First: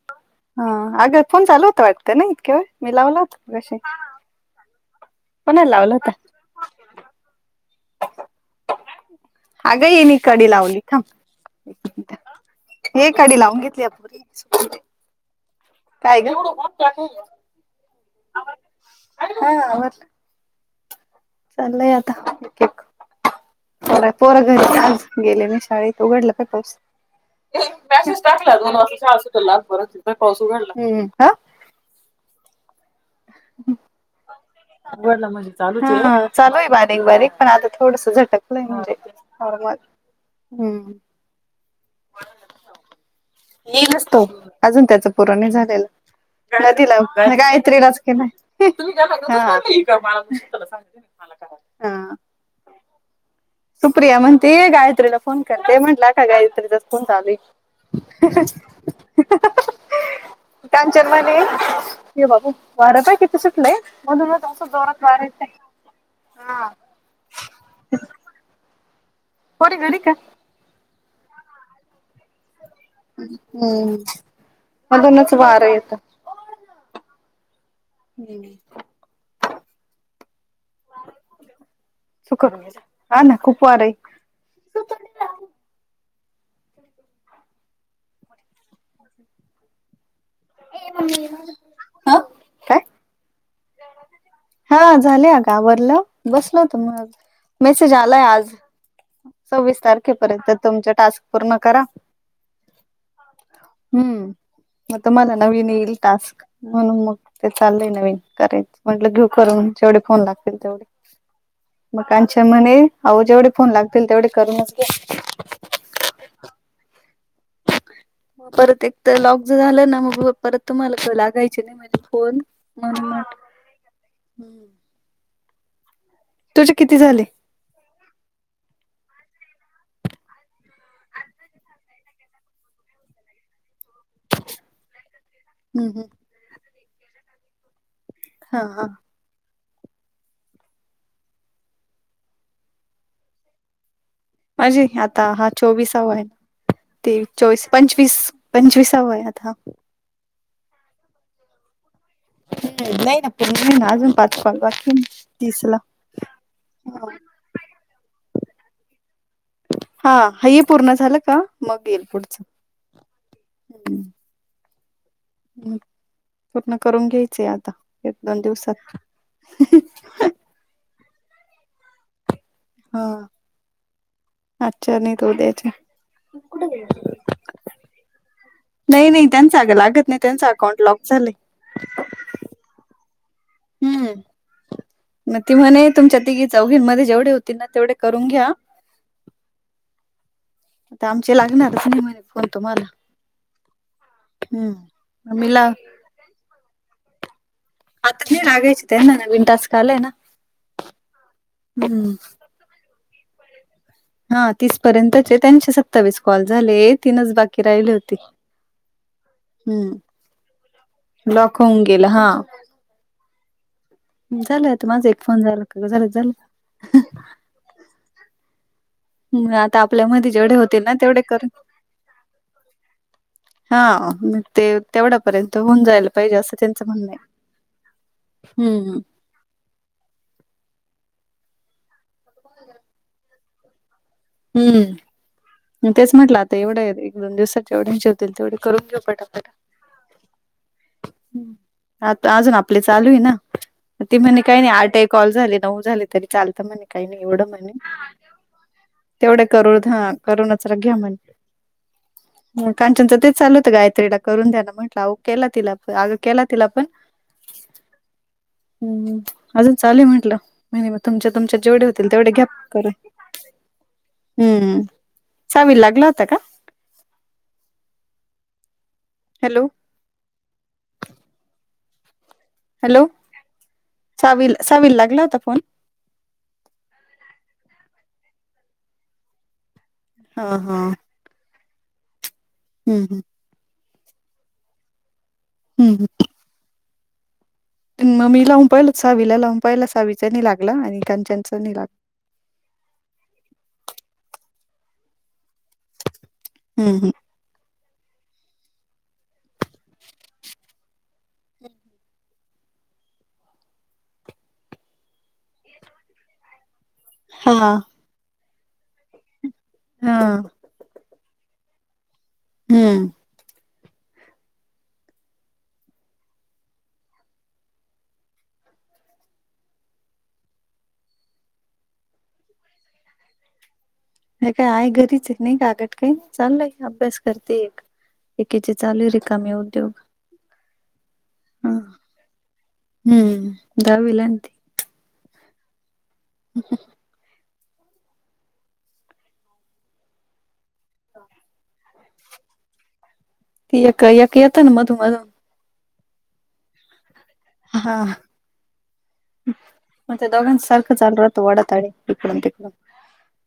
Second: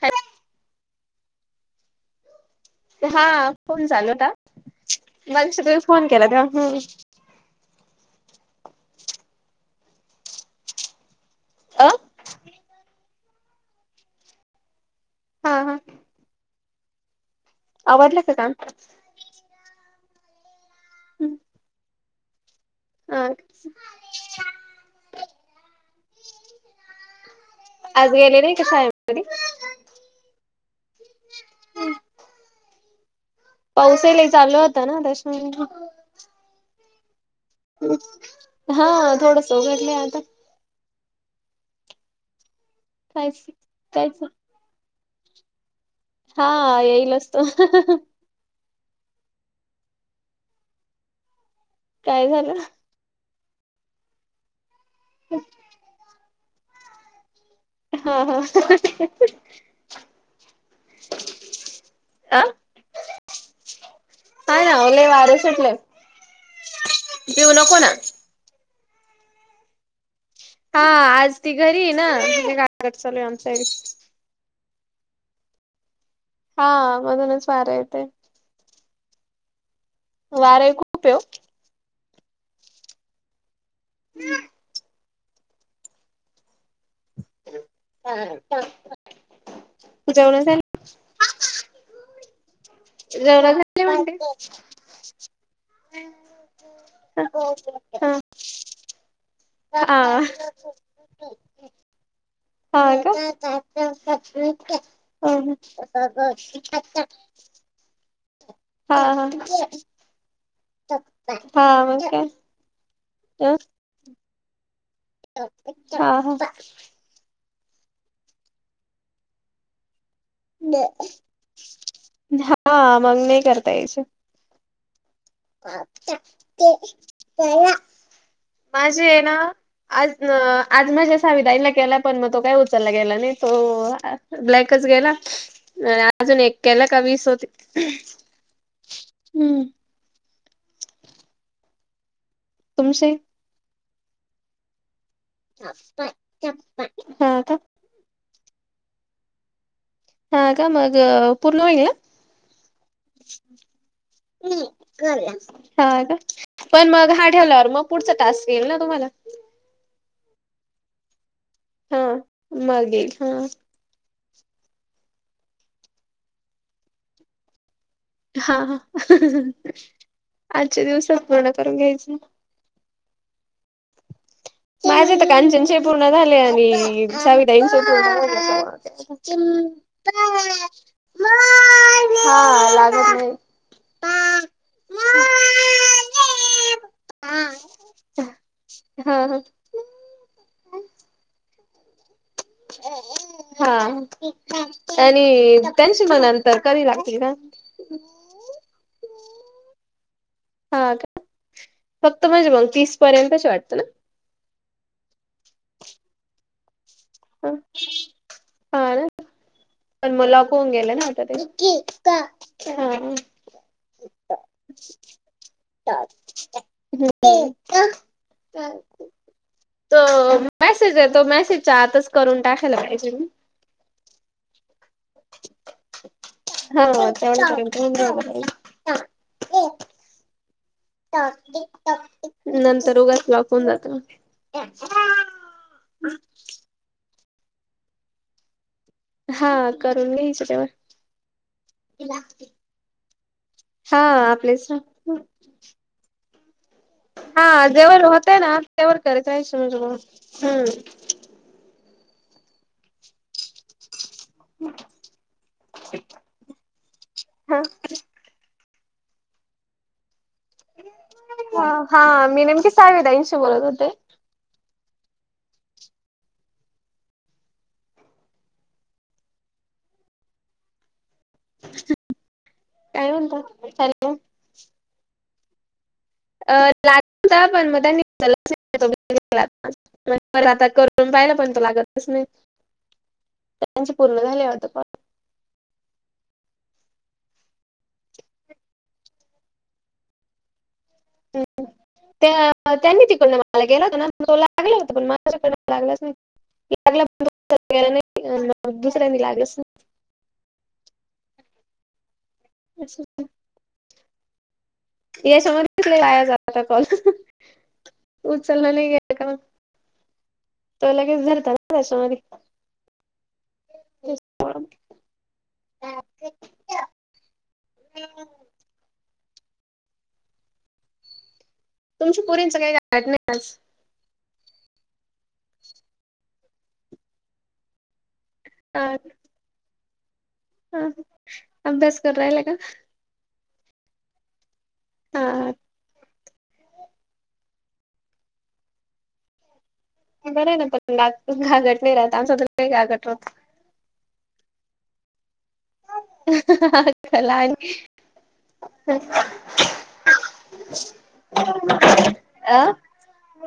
कायं माहितं हां अगं फोन चालूं होतां वाटतं नां इतके व मी लावलं होतां मघाशी हां मणं तुम्हीं फोन केलां तेंव्हा अगं येणी कडी लावली अ थांब हे काढीलाऊंन घेतली अप हां हां कायं गं आवडले कां स्टांक हां आवतं हम्मं चालंय आंता एक एक पोरं घरी आंज गेले नाहीं शाळेंत उघडलं कां पाऊस आज मॅसेस गेले नाही टाकला का दोन वाजता शाळेमध्ये [unintelligible] बर पाऊस उघडला रिका मा आहे [inaudible] पाऊसाला चालू हात. उघडला म्हणजे चालूच आहे हा चालू आहे बारीक बारीक. पण आता थोडस झटकलंय हा म्हणजे थोडस नॉर्मल उघडलंय आता हम्म. पायसी. मी नसतो अजून त्याचं पुरण झालेलं [inaudible] हा तिला येईलच तो काहीत्रीलाच के नाही हा हा, काय झालं. सुप्रिया म्हणते गायत्रीला फोन करते म्हटलं का गात्रीला फोन चालू हाय. हा हा, त्यांच्या म्हणे. हे अ बाबू वारं पाय किती सुटलंय मधून म हा असं ना ओ जोरात लय वार वारं येते हा. देऊ न को ना. कोणी घरी हाय का. हा आज ती घरी ना का चालू आहे आमच्या. हम्म मधूनच वारा येत. हा मधूनच वार येते. ह [inaudible] वार खूप पेव. सु कर हा ना खूप वार आहे. हम्म [inaudible] जेवण झाली. [inaudible] काय? जवरा [unintelligible] घाली म्हणते हा झाले आग आवरल बसल होत मग मेसेज हा आलाय आज. सव्वीस तारखेपर्यंत तुमच टास्क पूर्ण करा मग नाही हम्म मग तुम्हाला नवन इल टास्क म्हणून मग. ते चाललंय नवीन करायचं म्हटलं घेऊ करूनच. केवढे फोन लागतात तेवढे मग काचे म्हणे आहो जेवढे फोन लागतात. तेवढे करून नच घे. [inaudible] म परत एक तर लॉक ज झालं ना मग. परत तुम्हाला लागायचे नाही म्हणजे फोन म्हण करता म्हटलं. पा ते तुझे [inaudible] [inaudible] माझी आहे ना. आज न आज माज्या अस विधईला केला पण मग तो काय उचलला गेला नाही तो अ. ब्लॅकच गेला हम्म हम्म अजून एक्याला का वीस होते. हा हा, हम्म. तुमचे. माझे आता हा चोवीसावा आहेय. तेवि हा का चोवीस पंचवीस पंचवीस सहावा होया आता. हा का मग पूर्ण होईल ना. [unintelligible] ना पूर्ण आहे ना अजून पाच कॉल बाकी आहे तीसला. हा का पण मग हा ठेवल्यावर मग पुढचा टास्क येईल ना तुम्हाला हा हे पूर्ण झालं का मग हा येईल पुढचं मग येईल ह पूर्ण करून घ्यायचंय आता एक दोन हा दिवसात. आजचे दिवस पूर्ण करून घ्यायचं हा आजच्या माझे नाहीत तर उद्याच्या. कांचनचे पूर्ण झाले कुठे आणि गेला? साविताईंश पूर्ण झाले [unintelligible] नाही, नाही त्यांचं आग लागत नाही त्यांचं अकाउंट लॉक झालंय हा लागत नाही हम्म मग ती म्हणे तुमच्या तिघी चौघींमध्ये जेवढे होती ना तेवढे करून घ्या [unintelligible] आता आमचे लागणार हा हम्म. मी ला आणि त्यां तर कारी लागतील का आत न लागायचित आहे ना नवीन टास्क आले ना हा का हम्म [unintelligible] तीस पर्यंतच वाटतं ना हा तीसपर्यंतचे त्यांशे सत्तावीस कॉल झाले तीनच बाकी राहिली होते हा ना हम्म पण म लॉक होऊन गेलं ना आता ते लॉक होऊन गेला हा झालं आता माझा एक फोन झाला का झालं झालं ह तर म आता आपल्या मध्ये जेवढे होतील ना तेवढे तो करू मेसेजच्या आतच करून टाकायला पाहिजे. हा म ते तेवढ्या पर्यंत होऊन जायला पाहिजे असं त्यांचं हा म्हणणं तेवढं करून ठेवून द्यायला पाहिजे. हम्म नंतर उगच लॉकन जात हम्म तेच म्हटलं आता एवढं एक दोन दिवसात जेवढ्यां जेवतील तेवढे करून घेऊ प हा करून घ्यायचं तेव्हा आता अजून आपले चालू आहे ना हा ते म्हणणे काही आपलेच नाही ना आ टाईप कॉल झाले नऊ झाले तरी चालत म काही, नाही हा एवढं म्हणे जेवर होतय ना त्यावर करत तेवढे राहायचं म्हणजे करून मग हा करूनच घ्या म्हण काचनच तेच चालू होतं गायत्रीला करून द्या ना म्हंटलं अ केला तिलाण अग केला तिला आपण हम्म हम्म अजून चालुय म्हंटलं नाई म तुमच्या, तुमच्यात जेवढे होतील हा तेवढे घ्या मी नेमकी करून साविताईंशी बोलत होते हम्म सावीला लागला होता का हॅलो [unintelligible] हॅलो काय म्हणता हॅलो सावी सावीला लागला होता फोन अ लाग होता पण हा [unintelligible] [unintelligible] आता हा करून पाहिला पण त लागतच नाही हम् त्यांचे पूर्ण झाले आता पण हम्म हम्म. तेन मी लावून पाहिलं सावीला लावून पाहियला सावीचा नी लागलं आणि कंचनचं नी लाग त्या त्यांनी तिकडनं मला केला होता ना तो लागला होता पण माझ्या [unintelligible] लागलाच नाही. हम्म हम्म [unintelligible] [unintelligible] दुसऱ्यांनी लागलस. [unintelligible] याच्यामध्ये [unintelligible] जाता कॉल हा उचलला नाही गेला का म हां. तो लगेच धरता ना त्याच्यामधी. हम्म. [unintelligible] तुमची पुरींचा [unintelligible] नाही आज. हे काय आहेय घरीच आहे नाही कागट काय नाय चाललंय अभ्यास करते एक एकेचे हा चालू री कामी उद्योग हा हा अभ्यास करायला का? हम्म दहावीला आहे आन ती. हा. [unintelligible] बरं आहे ना [unintelligible] घाघट नाही राहत आमचा तर काही लई घघाट राहतं. ती एक एक येतं ना मधु-मधू. हा कलान हां. [unintelligible] पण ते दोघां सारखं चालू राहतं वाडा ताडी इकडून अ तिकडं.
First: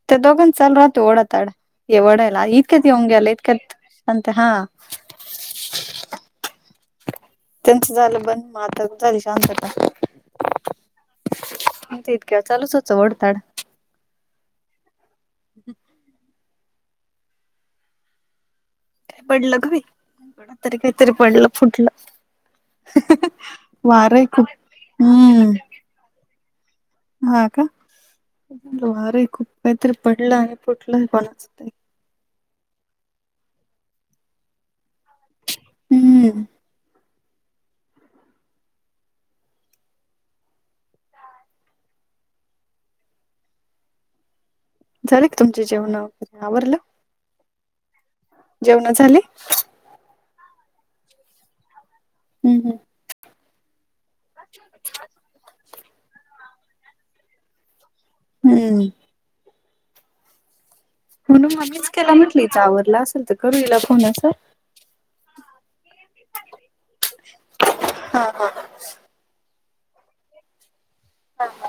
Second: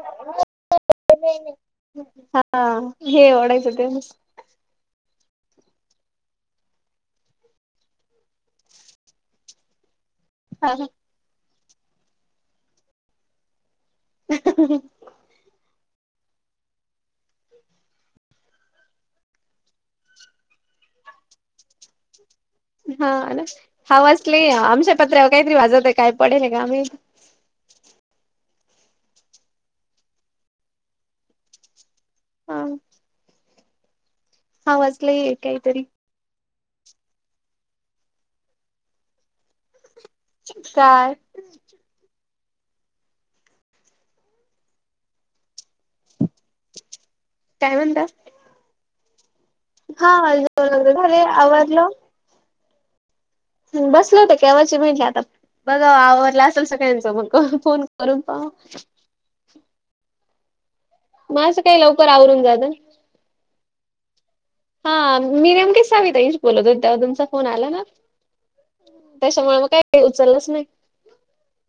ते दोघान चालू राहतं ओडा ताडा ये ओडायला हा इतक्यानं येऊन गेलं हे ओढायचं ते इतक्यात आन ता हा त्यांचा झालं बंद म आता झाली शांतता. हा हा. पण ते इतक्या चालूच होचं वडताड. पडलं का बाई [inaudible] तरी काहीतरी पडलं फुटलं. हा ना वार आहे हावजली खूप आमच्या पत्र्यावर काहीतरी हम्म वाजवतो आहे काय पडेल आहे का आम्ही. हा का वारे खूप काहीतरी पडलं आणि फुटलं कोणाचं तरी. हां. हा वाचलयई काहीतरी हम्म. काय झाले क तुमचे जेवणं वगैरे आवरलं काय म्हणता? जेवणं झाली? हा जेवण वगैरे झाले आवारलं हम्म हम्म. बसल होतं केव्हाची म्हटले आता बघा आवरला असेल सगळ्यांचं मग फोन करून पाहा. हम्म हम्म म्हणून माझं काही आम्हीच लवकर केला म्हंटलं आवरून हिचा जातं. आवरला असेल तर करू हिला फोन असा. हा मी नेमकी साविताइंश बोलतो तेव्हा तुमचा फोन आला ना. हा, हा. कशामुळे मग काही का? उचललाच नाही. [unintelligible]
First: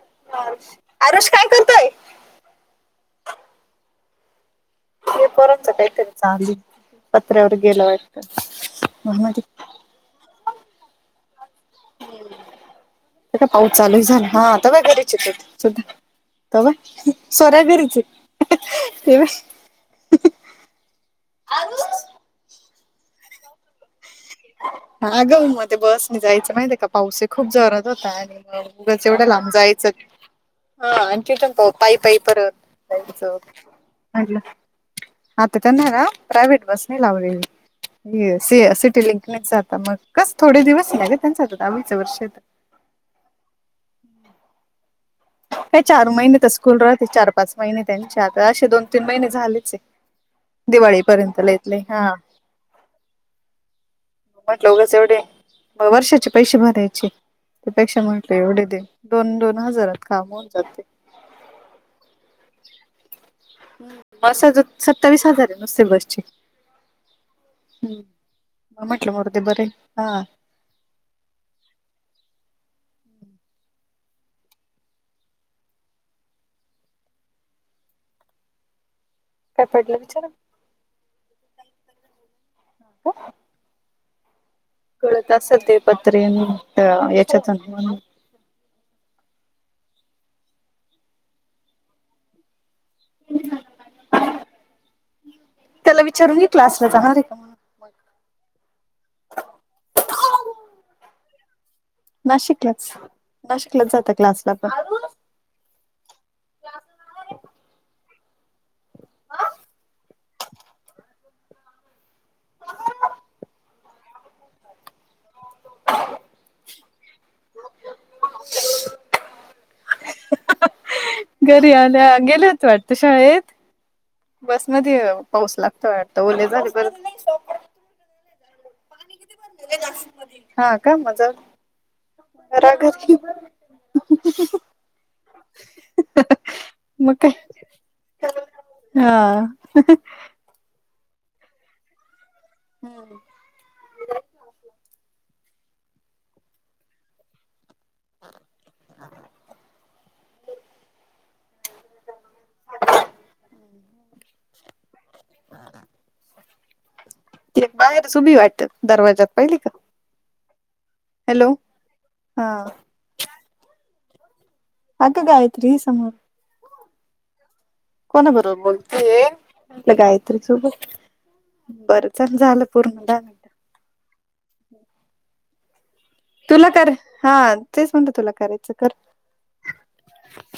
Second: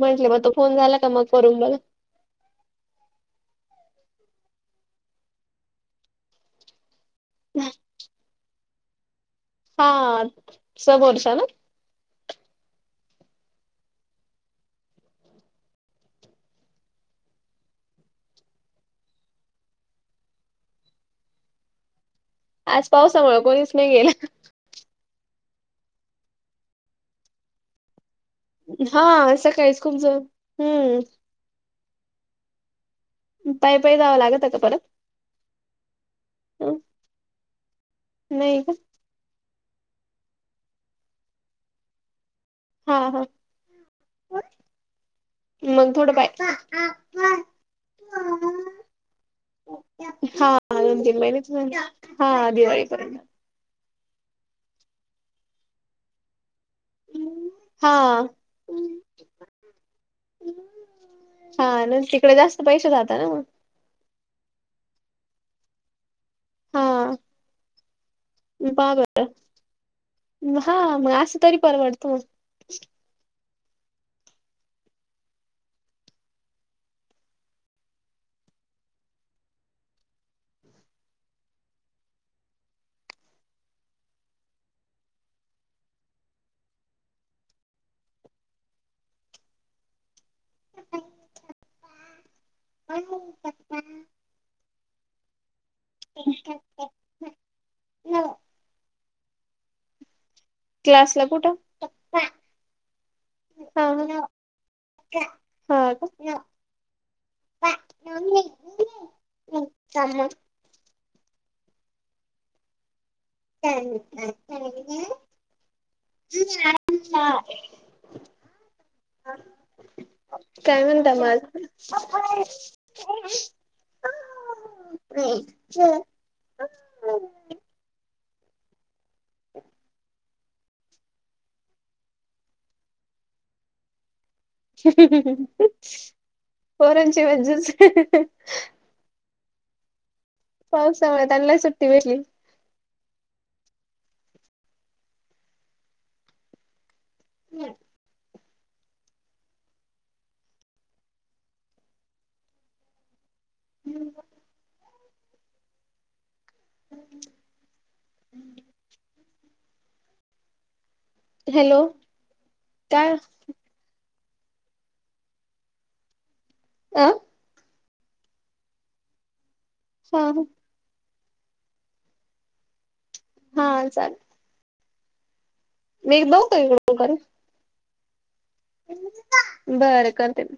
म्हटले, तो फोन झाला का, मग आरुष काय करून बघा. करतोय ते पोरांच काय चालूय. पत्र्यावर गेलं वाटतं. [unintelligible] हा. समोरचा, ना. आता पाऊस चालूय झाला. हा आता काय करायचा. असू द्या. [unintelligible] आरु. आज पावसामुळं, कोणीच नाही गेलं. [unintelligible] मध्ये बस ने जायचं माहित का? पाऊसही खूप जोरात होता. आणि उगच एवढ्या हा लांब सकाळीच जायचं. खूप जण हा हम्म अन् तिथून पण पाई - पाई परत. जायचं. पायी पायी जावं आनला. लागत का परत आता त्यांना ना, प्रायवट बस नाही लावलेली. सी नाही अ का सिट ते लिंकनीच जात. मग कसं, थोडे दिवस लागेल त्यांच दहावीच वर्ष. हा, हा. काय मग चार थोडं पाय महिने तर स्कूल राहते. चार पाच महिने त्यांचे आता. असे दोन- तीन महिने झालेचय. हा दोन - तीन महिनेच राहिली. हा, दिवाळीपर्यंत. म्हटलं, ऊगच एवढे. म वर्षाचे पैसे भरायचे. छी! त्यापेक्षा मग हा. ते एवढे दे, दोन- दोन हजारात. काम होऊन जाते. हा, न. तिकडे जास्त पैसे, जाता ना मग. मस्साजोग, सत्तावीस हजारय. नुसत्या बसची. हा. मग पाहा, म्हटलं बर. मरू दे बरे हा हा, मग असं तरी परवडतो. काय पडलं, विचारा? हो. गळत असल ते पतरे न [unintelligible] याच्यातुन पाणी. [unintelligible] त्याला विचारून यी, क्लासला जाणारय का? म्हणून क्लासला कुठं? नाशिकलंच. हा नाशिकलच जात क्लासला पण. हा, का? [inaudible] [unintelligible] [inaudible] [unintelligible] काय म्हणता मग अजून? घरी आल्या [inaudible] बस मध्येय. पाऊस लागतो वाटत. ओले झाले, परत. इथे, नाशिक मधी. हा, का? मज राहा घरी. [unintelligible] मग पोरांची काय मज्जाचय. [unintelligible] हा. [unintelligible] पावसामुळे, त्यानलाही सुट्टी भेटली. हम्म. [unintelligible] हा [inaudible] बाहेरच उभी आहे वाटत दरवाज्यात पहिली का? हॅलो, हा काय? आग गायत्री आहे समोर. अ.. कोणा बरोबर बोलतेय? आपल्या हा गायत्री सोबत. बर चल झालं पूर्ण दा हा चाल बघू का तुला कर इकडून करून हा तेच म्हणत तुला करायचं. कर बरं करते मी.